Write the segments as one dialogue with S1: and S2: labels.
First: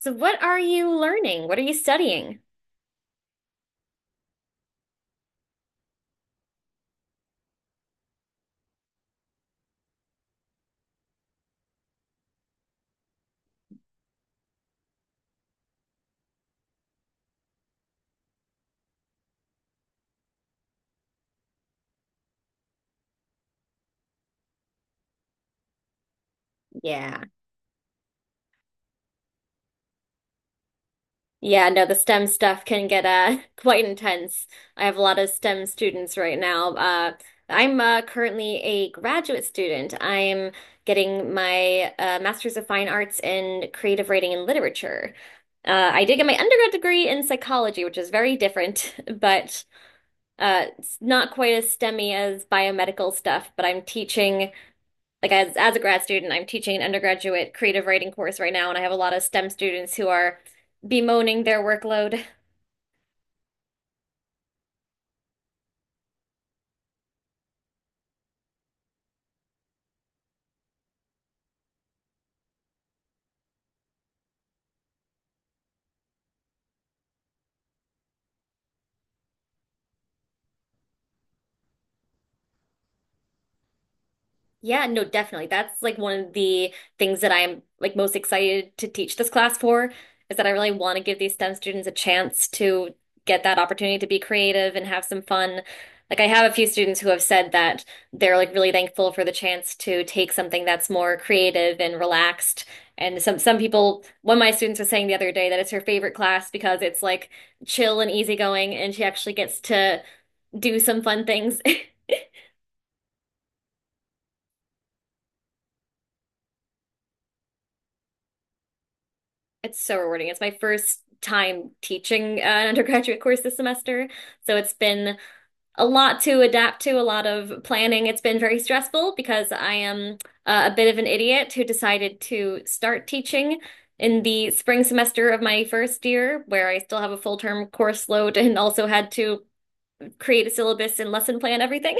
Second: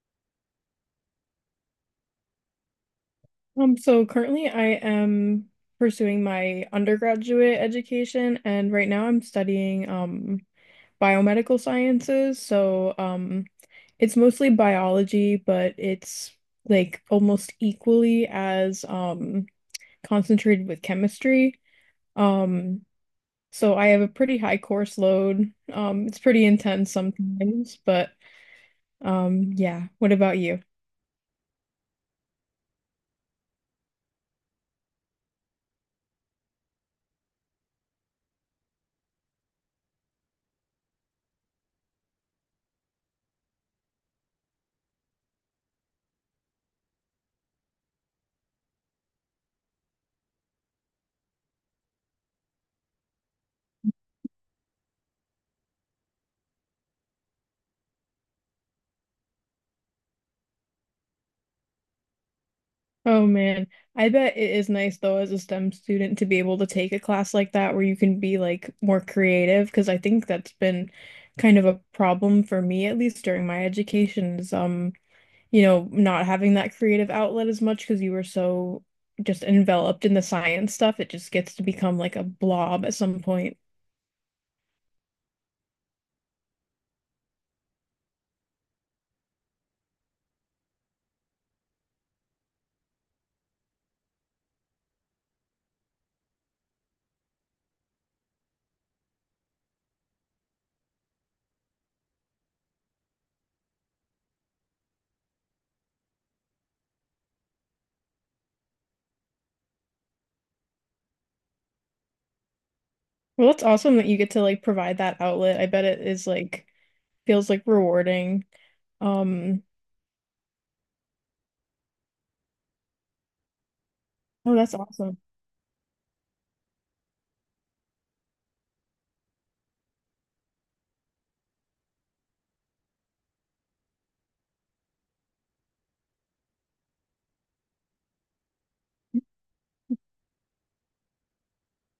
S1: So what are you learning? What are you studying?
S2: So currently I am pursuing my undergraduate education and right now I'm studying biomedical sciences. So it's mostly biology, but it's like almost equally as concentrated with chemistry. Um so I have a pretty high course load. It's pretty intense
S1: Yeah.
S2: sometimes, but yeah, what about you?
S1: Yeah, no, the STEM stuff can get quite intense. I have a lot of STEM students right now. I'm currently a graduate student. I'm getting my Master's of Fine Arts in Creative Writing and Literature. I did get my undergrad degree in psychology, which is very different, but it's not quite as STEMmy as biomedical stuff. But I'm teaching. Like as a grad student, I'm teaching an undergraduate creative writing course right now, and I have a lot of STEM students who are bemoaning their workload.
S2: Oh man, I bet it is nice though as a STEM student to be able to take a class like that where you can be like more creative because I think that's been kind of a problem for me at least during my education is you know, not having that creative outlet as much because you were so just enveloped in the science stuff, it just gets to become like a blob at some point.
S1: Yeah, no, definitely. That's like one of the things that I'm like most excited to teach this class for is that I really want to give these STEM students a chance to get that opportunity to be creative and have some fun. Like I have a few students who have said that they're like really thankful for the chance to take something that's more creative and relaxed. And some people, one of my students was saying the other day that it's her favorite class because it's like chill and easygoing and she actually gets to do some fun things.
S2: Well, it's awesome that you get to like provide that outlet. I bet it is like feels like rewarding. Um,
S1: It's so rewarding. It's my first time teaching an undergraduate course this semester.
S2: oh,
S1: So it's
S2: that's
S1: been
S2: awesome.
S1: a lot to adapt to, a lot of planning. It's been very stressful because I am a bit of an idiot who decided to start teaching in the spring semester of my first year, where I still have a full-term course load and also had to create a syllabus and lesson plan everything.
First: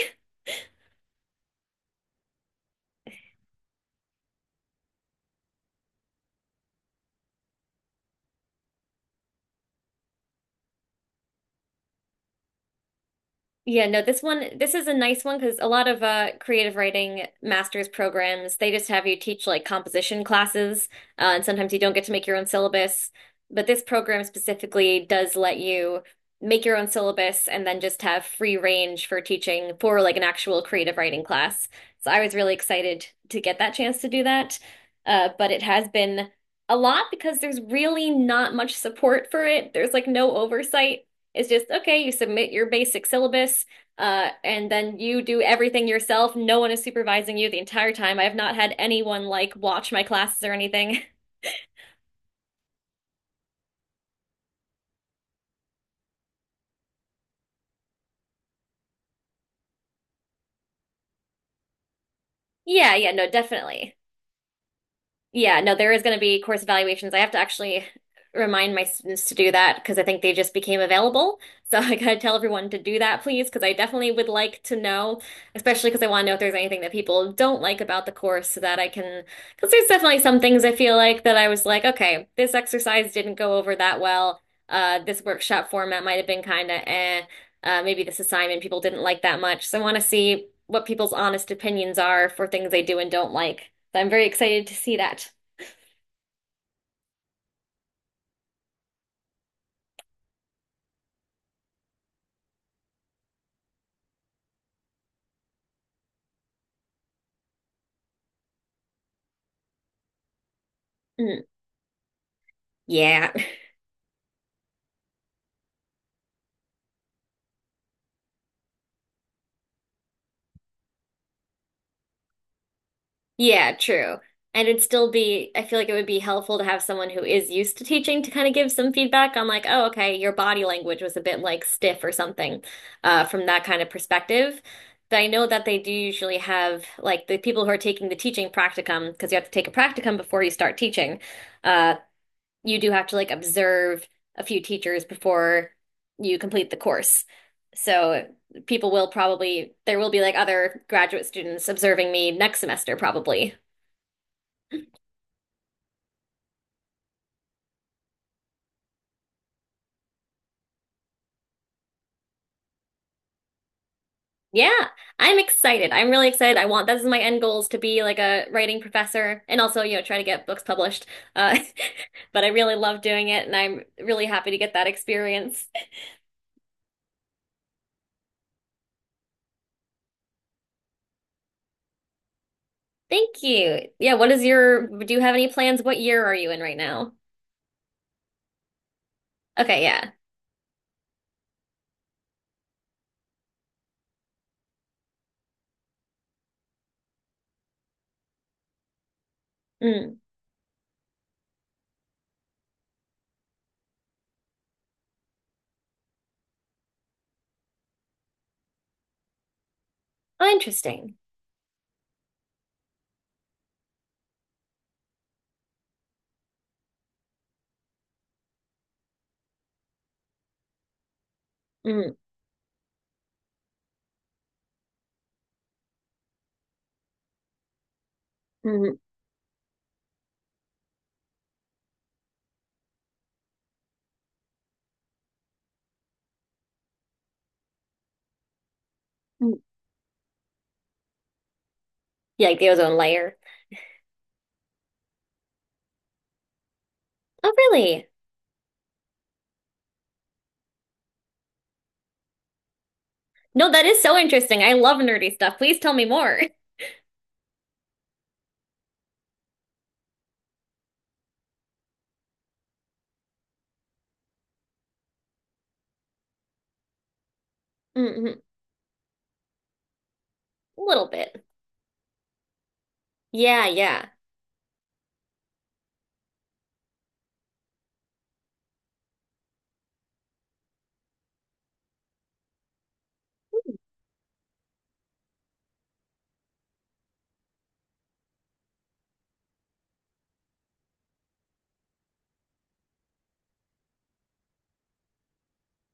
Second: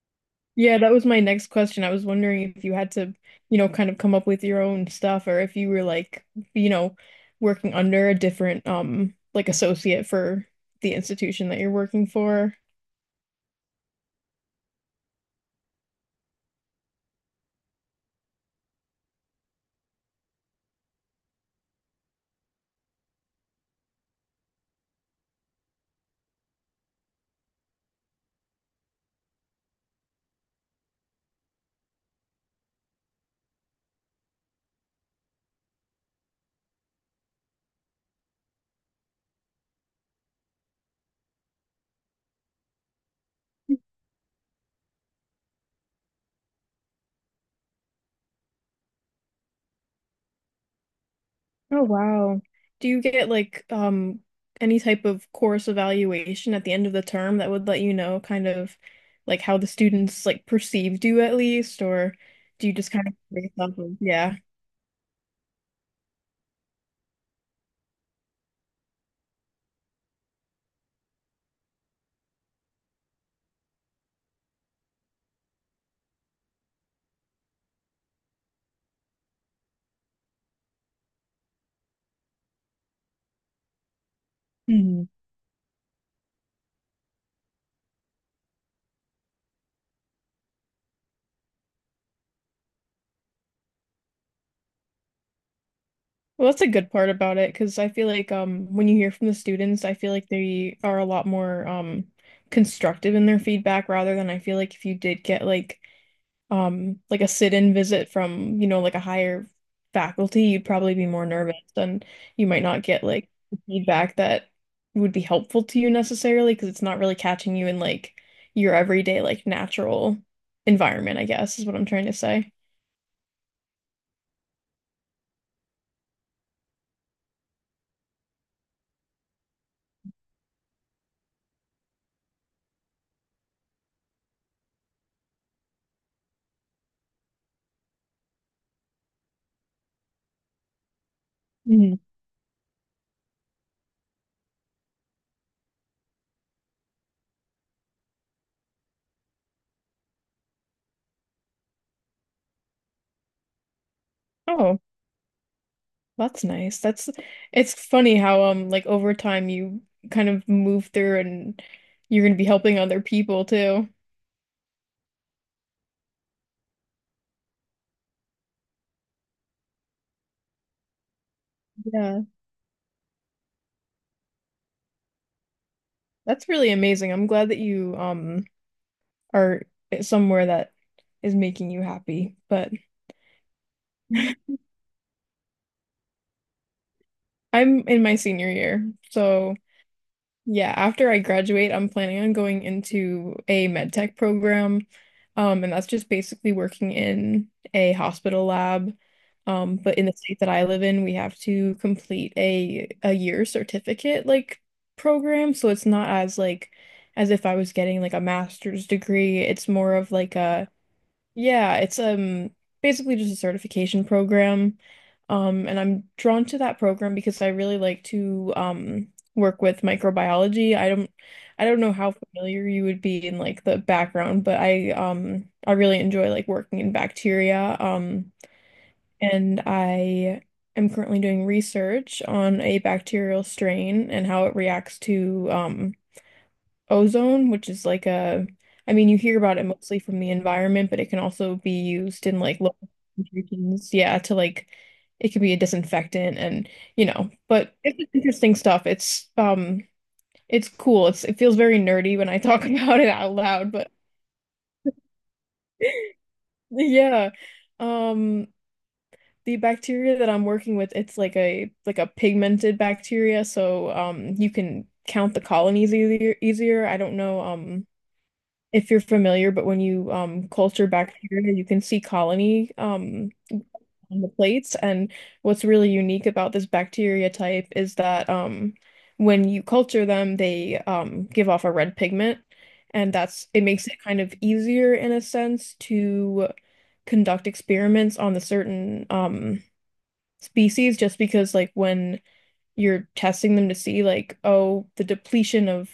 S2: Yeah, that was my next question. I was wondering if you had to, you know, kind of come up with your own stuff, or if you were like, you know, working under a different like associate for the institution that you're working for.
S1: Yeah, no, this one, this is a nice one because a lot of creative writing master's programs, they just have you teach like composition classes, and sometimes you don't get to make your own syllabus. But this program specifically does let you make your own syllabus and then just have free range for teaching for like an actual creative writing class. So I was really excited to get that chance to do that. But it has been a lot because there's really not much support for it. There's like no oversight. It's just, okay, you submit your basic syllabus, and then you do everything yourself. No one is supervising you the entire time. I have not had anyone like watch my classes or anything.
S2: Oh wow. Do you get like any type of course evaluation at the end of the term that would let you know kind of like how the students like perceived you at least, or do you just
S1: Yeah,
S2: kind
S1: yeah,
S2: of
S1: no,
S2: like, based off of,
S1: definitely.
S2: yeah.
S1: Yeah, no, there is going to be course evaluations. I have to actually remind my students to do that because I think they just became available. So I gotta tell everyone to do that, please, because I definitely would like to know, especially because I want to know if there's anything that people don't like about the course so that I can, because there's definitely some things I feel like that I was like, okay, this exercise didn't go over that well. This workshop format might have been kind of eh. Maybe this assignment people didn't like that much. So I want to see what people's honest opinions are for things they do and don't like. So I'm very excited to see that.
S2: Well, that's a good part about it, because I feel like when you hear from the students, I feel like they are a lot more constructive in their feedback, rather than I feel like if you did get like a sit-in visit from, you know, like a higher faculty, you'd probably be more
S1: Mm,
S2: nervous and you might not get like
S1: yeah,
S2: the feedback that would be helpful to you necessarily, because it's not really catching you in like your everyday like natural environment, I guess is what I'm trying to say.
S1: yeah, true. And it'd still be, I feel like it would be helpful to have someone who is used to teaching to kind of give some feedback on like, oh, okay, your body language was a bit like stiff or something, from that kind of perspective. But I know that they do usually have like the people who are taking the teaching practicum, because you have to take a practicum before you start teaching. Uh,
S2: Mhm.
S1: you do have to like observe a few teachers before you complete the course. So people will probably, there will be like other graduate students observing me next semester probably.
S2: Oh. That's nice. That's, it's funny how like over time you kind of move through and you're gonna be helping other people too.
S1: Yeah, I'm excited. I'm really excited. I want, this is my end goals to be like a writing professor and also, you know, try to get books published. Uh,
S2: Yeah.
S1: but I really love doing it and I'm really happy to get that experience.
S2: That's really amazing. I'm glad that you are somewhere that is making you happy. But
S1: Thank you. Yeah, what is your, do you have any plans? What year are you in right now?
S2: I'm in my senior year, so
S1: Okay, yeah.
S2: yeah, after I graduate, I'm planning on going into a med tech program. And that's just basically working in a hospital lab. But in the
S1: Mm.
S2: state that I live in, we have to complete a year certificate like program. So it's not as like as if I was getting like a master's degree. It's more of like
S1: Oh,
S2: a,
S1: interesting.
S2: yeah, it's basically just a certification program. And I'm drawn to that program because I really like to work with microbiology. I don't know how
S1: Mm.
S2: familiar you would be in like the background, but I really enjoy like working in bacteria.
S1: Mm,
S2: And I am currently doing research on a bacterial strain and how it reacts to ozone, which is like a, I mean, you hear
S1: mm.
S2: about it mostly from the environment, but it can also be used in
S1: Yeah, like
S2: like
S1: the
S2: local
S1: ozone layer.
S2: concentrations. Yeah, to like, it can be a disinfectant and, you know,
S1: Oh,
S2: but it's
S1: really?
S2: just interesting stuff. It's cool. It's, it feels very nerdy when I talk about it out
S1: No,
S2: loud,
S1: that
S2: but
S1: is so interesting. I love nerdy stuff. Please tell me more.
S2: yeah. Um, the bacteria that I'm working with, it's like a pigmented bacteria. So, you can count the colonies easier, easier. I don't know,
S1: Mm-hmm.
S2: if you're familiar, but when you
S1: A
S2: culture
S1: little bit.
S2: bacteria, you can see colony
S1: Yeah, yeah.
S2: on the plates. And what's really unique about this bacteria type is that when you culture them, they give off a red pigment, and that's, it makes it kind of easier in a sense to conduct experiments on the certain species, just because like when you're testing them to see like, oh, the depletion of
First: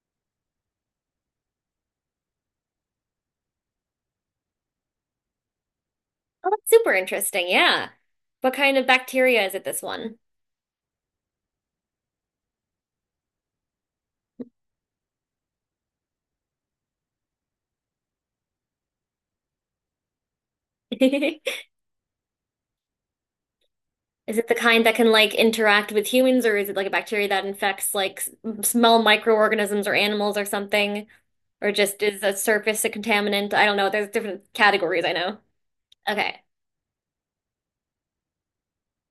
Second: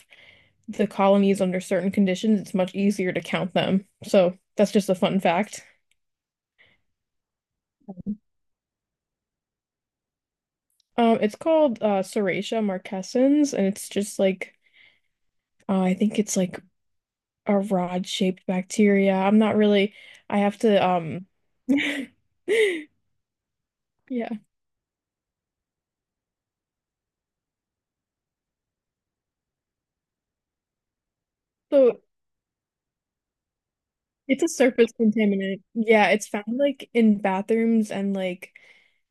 S2: the colonies under certain conditions, it's much easier to count them. So that's just a fun fact.
S1: Oh, that's super interesting. Yeah. What kind of bacteria is it, this one?
S2: It's called Serratia marquescens, and it's just like I think it's like a rod-shaped bacteria. I'm not really. I have to yeah.
S1: Is it the kind that can like interact with humans, or is it like a bacteria that infects like small microorganisms or animals or something, or
S2: So
S1: just is a surface a contaminant? I don't know. There's
S2: it's
S1: different
S2: a surface
S1: categories I know.
S2: contaminant. Yeah, it's
S1: Okay.
S2: found like in bathrooms and like,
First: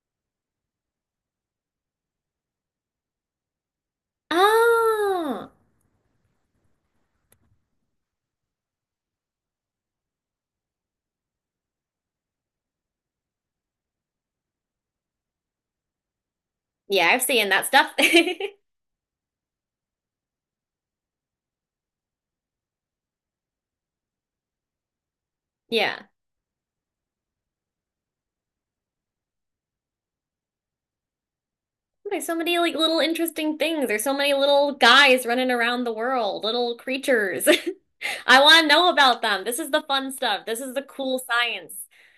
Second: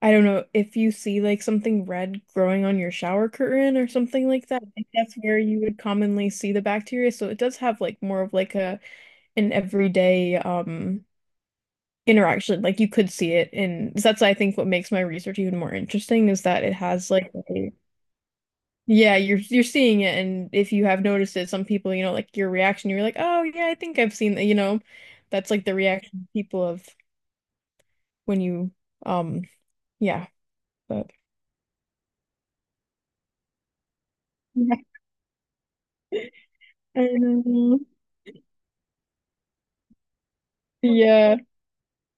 S2: I don't know if you see like something red growing on your shower curtain or something like that. Like that's where
S1: Oh,
S2: you would commonly see the bacteria. So it does have like more of like a an everyday interaction. Like you could see it in, that's I think what makes my research even more interesting is that it
S1: yeah,
S2: has
S1: I've
S2: like
S1: seen that
S2: a-
S1: stuff.
S2: yeah, you're seeing it, and if you have noticed it, some people, you know, like your reaction, you're like, "Oh, yeah, I think I've seen that," you know. That's like the
S1: Yeah.
S2: reaction people have when you um yeah, but
S1: There's so many like little interesting things. There's so many little
S2: yeah.
S1: guys running around the world, little
S2: I
S1: creatures.
S2: know.
S1: I want to know about them. This is the fun stuff. This is the cool
S2: Yeah.
S1: science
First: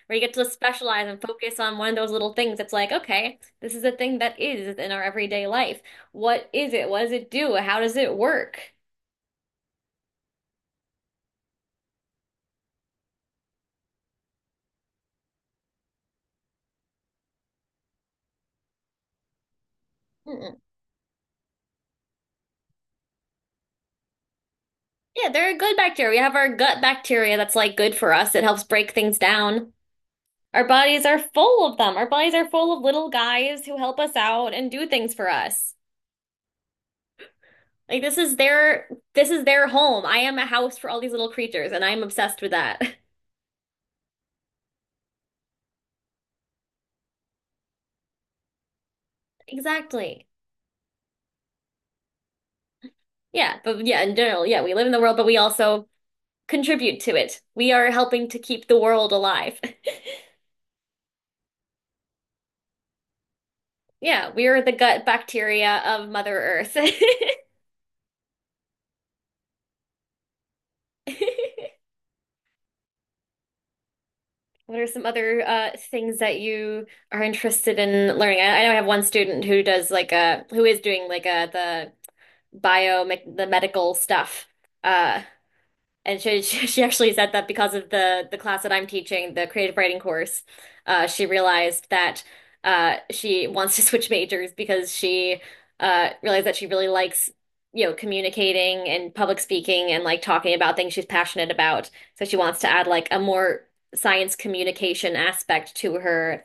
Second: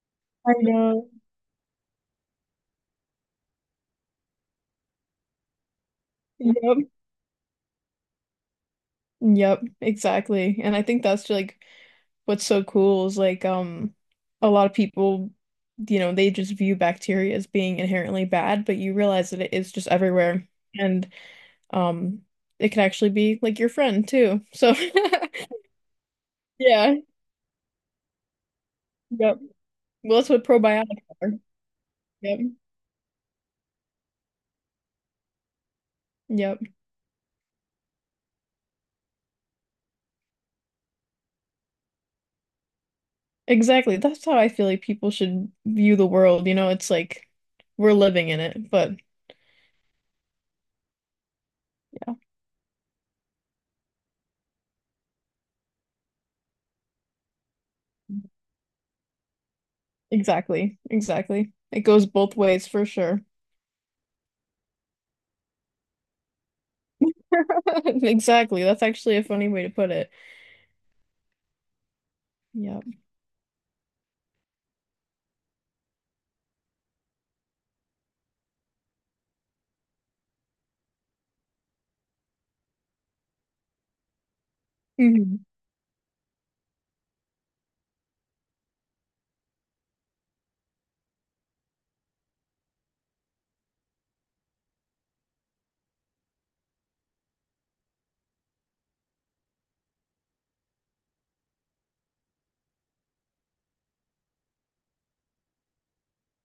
S1: where you get to
S2: I yeah
S1: specialize
S2: know.
S1: and focus on one of those little things. It's like, okay, this is a thing that is in our everyday life. What is
S2: Yep,
S1: it? What does it do? How does it work?
S2: yep, exactly, and I think that's like what's so cool is like, a lot of people, you know, they just view bacteria as being inherently bad, but you realize that it is just everywhere,
S1: Mm-mm.
S2: and um it can actually be like your friend too, so
S1: Yeah, there are good bacteria. We have our gut
S2: yeah,
S1: bacteria that's like good for us. It helps break things
S2: yep,
S1: down.
S2: well, that's what
S1: Our bodies
S2: probiotics
S1: are
S2: are.
S1: full of them. Our bodies
S2: Yep,
S1: are full of little guys who help us out and do things for us.
S2: yep.
S1: Like this is their home. I am a house for all these little creatures, and I'm obsessed with that.
S2: Exactly. That's how I feel like people should view the world. You know, it's like we're living in it, but
S1: Exactly.
S2: yeah,
S1: Yeah, but yeah, in general, yeah, we live in the world, but we also contribute to it. We are helping to keep the world alive.
S2: exactly. Exactly. It goes both ways for sure.
S1: Yeah, we are the gut bacteria of Mother Earth.
S2: Exactly. That's actually a funny way to put it. Yeah.
S1: What are some other things that you are interested in learning? I know I have one student who does like a who is doing like a the bio like, the medical stuff. Uh,
S2: Mhm.
S1: And she she actually said that because of the class that I'm teaching, the creative writing course, she realized that she wants to switch majors because she realized that she really likes, you know, communicating and public speaking and like talking about things she's passionate about. So she wants to add like a more science communication aspect to her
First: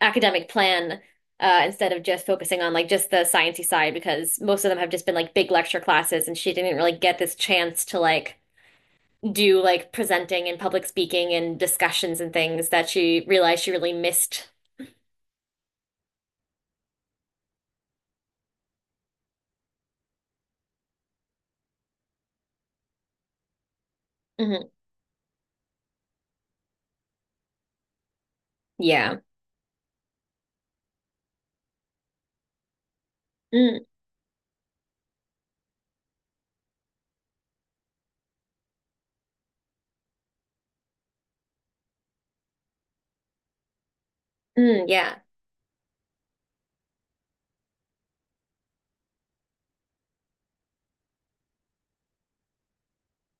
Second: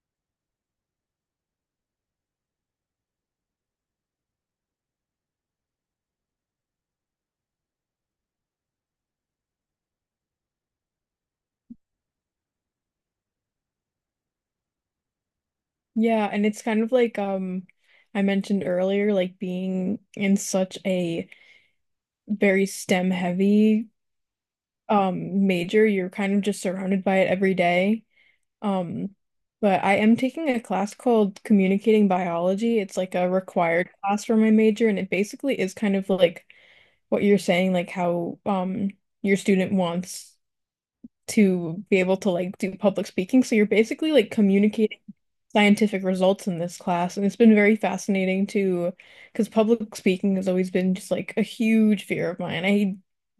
S1: academic plan, instead of just focusing on like just the sciencey side because most of them have just been like big lecture classes and she didn't really get this chance to like do like presenting and public speaking and discussions and things that she realized she really missed.
S2: Yeah, and it's kind of like I mentioned earlier, like being in such a very STEM heavy
S1: Hmm.
S2: major, you're kind of just surrounded by it every day. Um,
S1: Yeah.
S2: but I am taking a class called Communicating Biology. It's like a
S1: Mm.
S2: required class for my major, and it basically is kind of like what you're saying, like how your student wants to be able to like do public speaking. So you're basically like
S1: Mm,
S2: communicating
S1: yeah.
S2: scientific results in this class, and it's been very fascinating to, because public speaking has always been just like a huge fear of mine. I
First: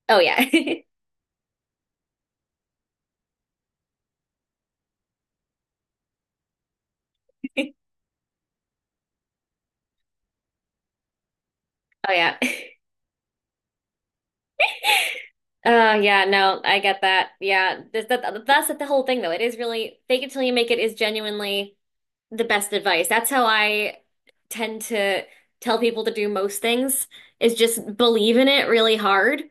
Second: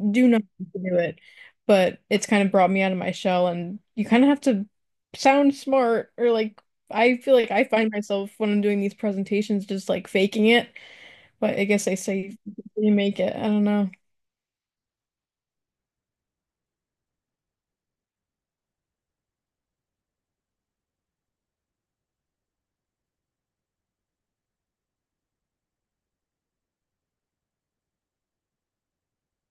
S1: Oh,
S2: do not
S1: yeah.
S2: want to do it, but it's kind of brought me out of my shell, and you kind of have to sound smart, or like, I feel like I find myself when I'm doing these presentations just like faking it, but I guess they
S1: Oh, yeah.
S2: say you make it. I don't know.
S1: Oh, yeah. No, I get that. Yeah. That's the whole thing, though. It is really fake it till you make it is genuinely the best advice. That's how I tend to tell people to do most things is just believe in it really hard.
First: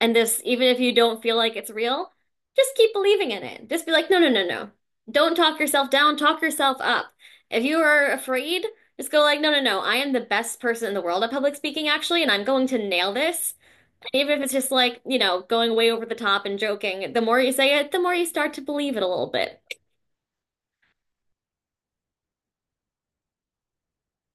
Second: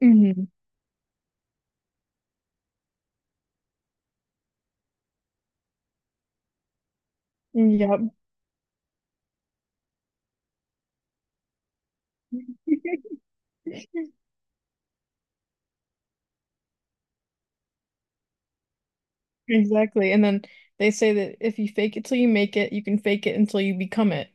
S1: And this,
S2: Hmm.
S1: even if you don't feel like it's real, just keep believing in it. Just be like, no, no, no, no. Don't talk yourself down, talk yourself up. If you are
S2: Yep.
S1: afraid, just go like, no, no, no. I am the best person in the world at public speaking, actually, and I'm going to nail this. And even if it's just like, you know, going way over the top and joking, the more you say it, the more you start to believe it a little bit.
S2: Exactly. And then they say that if you fake it till you make it, you can fake it until you become it.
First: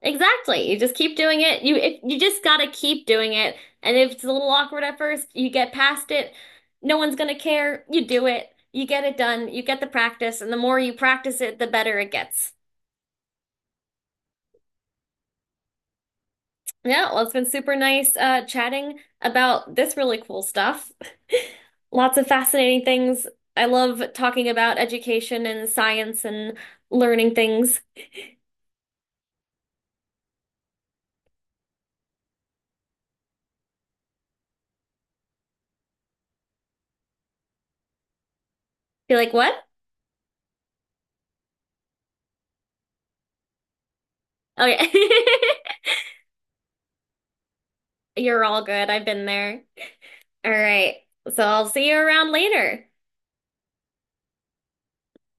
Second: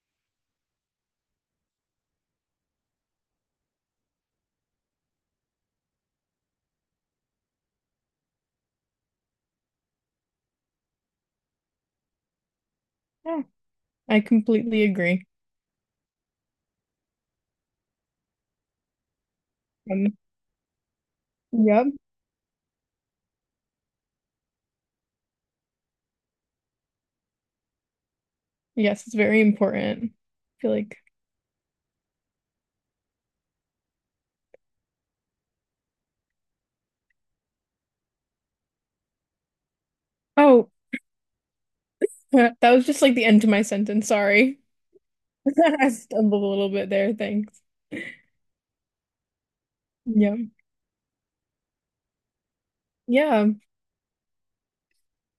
S1: Exactly. You just keep doing it. You if you just gotta keep doing it. And if it's a little awkward at first, you get past it. No one's gonna care. You do it. You get it done. You get the practice, and the more you practice it, the better it gets.
S2: Yeah. I completely agree.
S1: Yeah, well, it's been super nice chatting about this
S2: Um,
S1: really cool stuff.
S2: yep.
S1: Lots of fascinating things. I love talking about education and science and learning things.
S2: Yes, it's very important. I feel like,
S1: You're like, what?
S2: oh, that was just like the end of my sentence. Sorry.
S1: Oh yeah.
S2: I stumbled a little bit there. Thanks.
S1: You're all good. I've been there.
S2: Yeah.
S1: All right. So I'll see you around later.
S2: Yeah.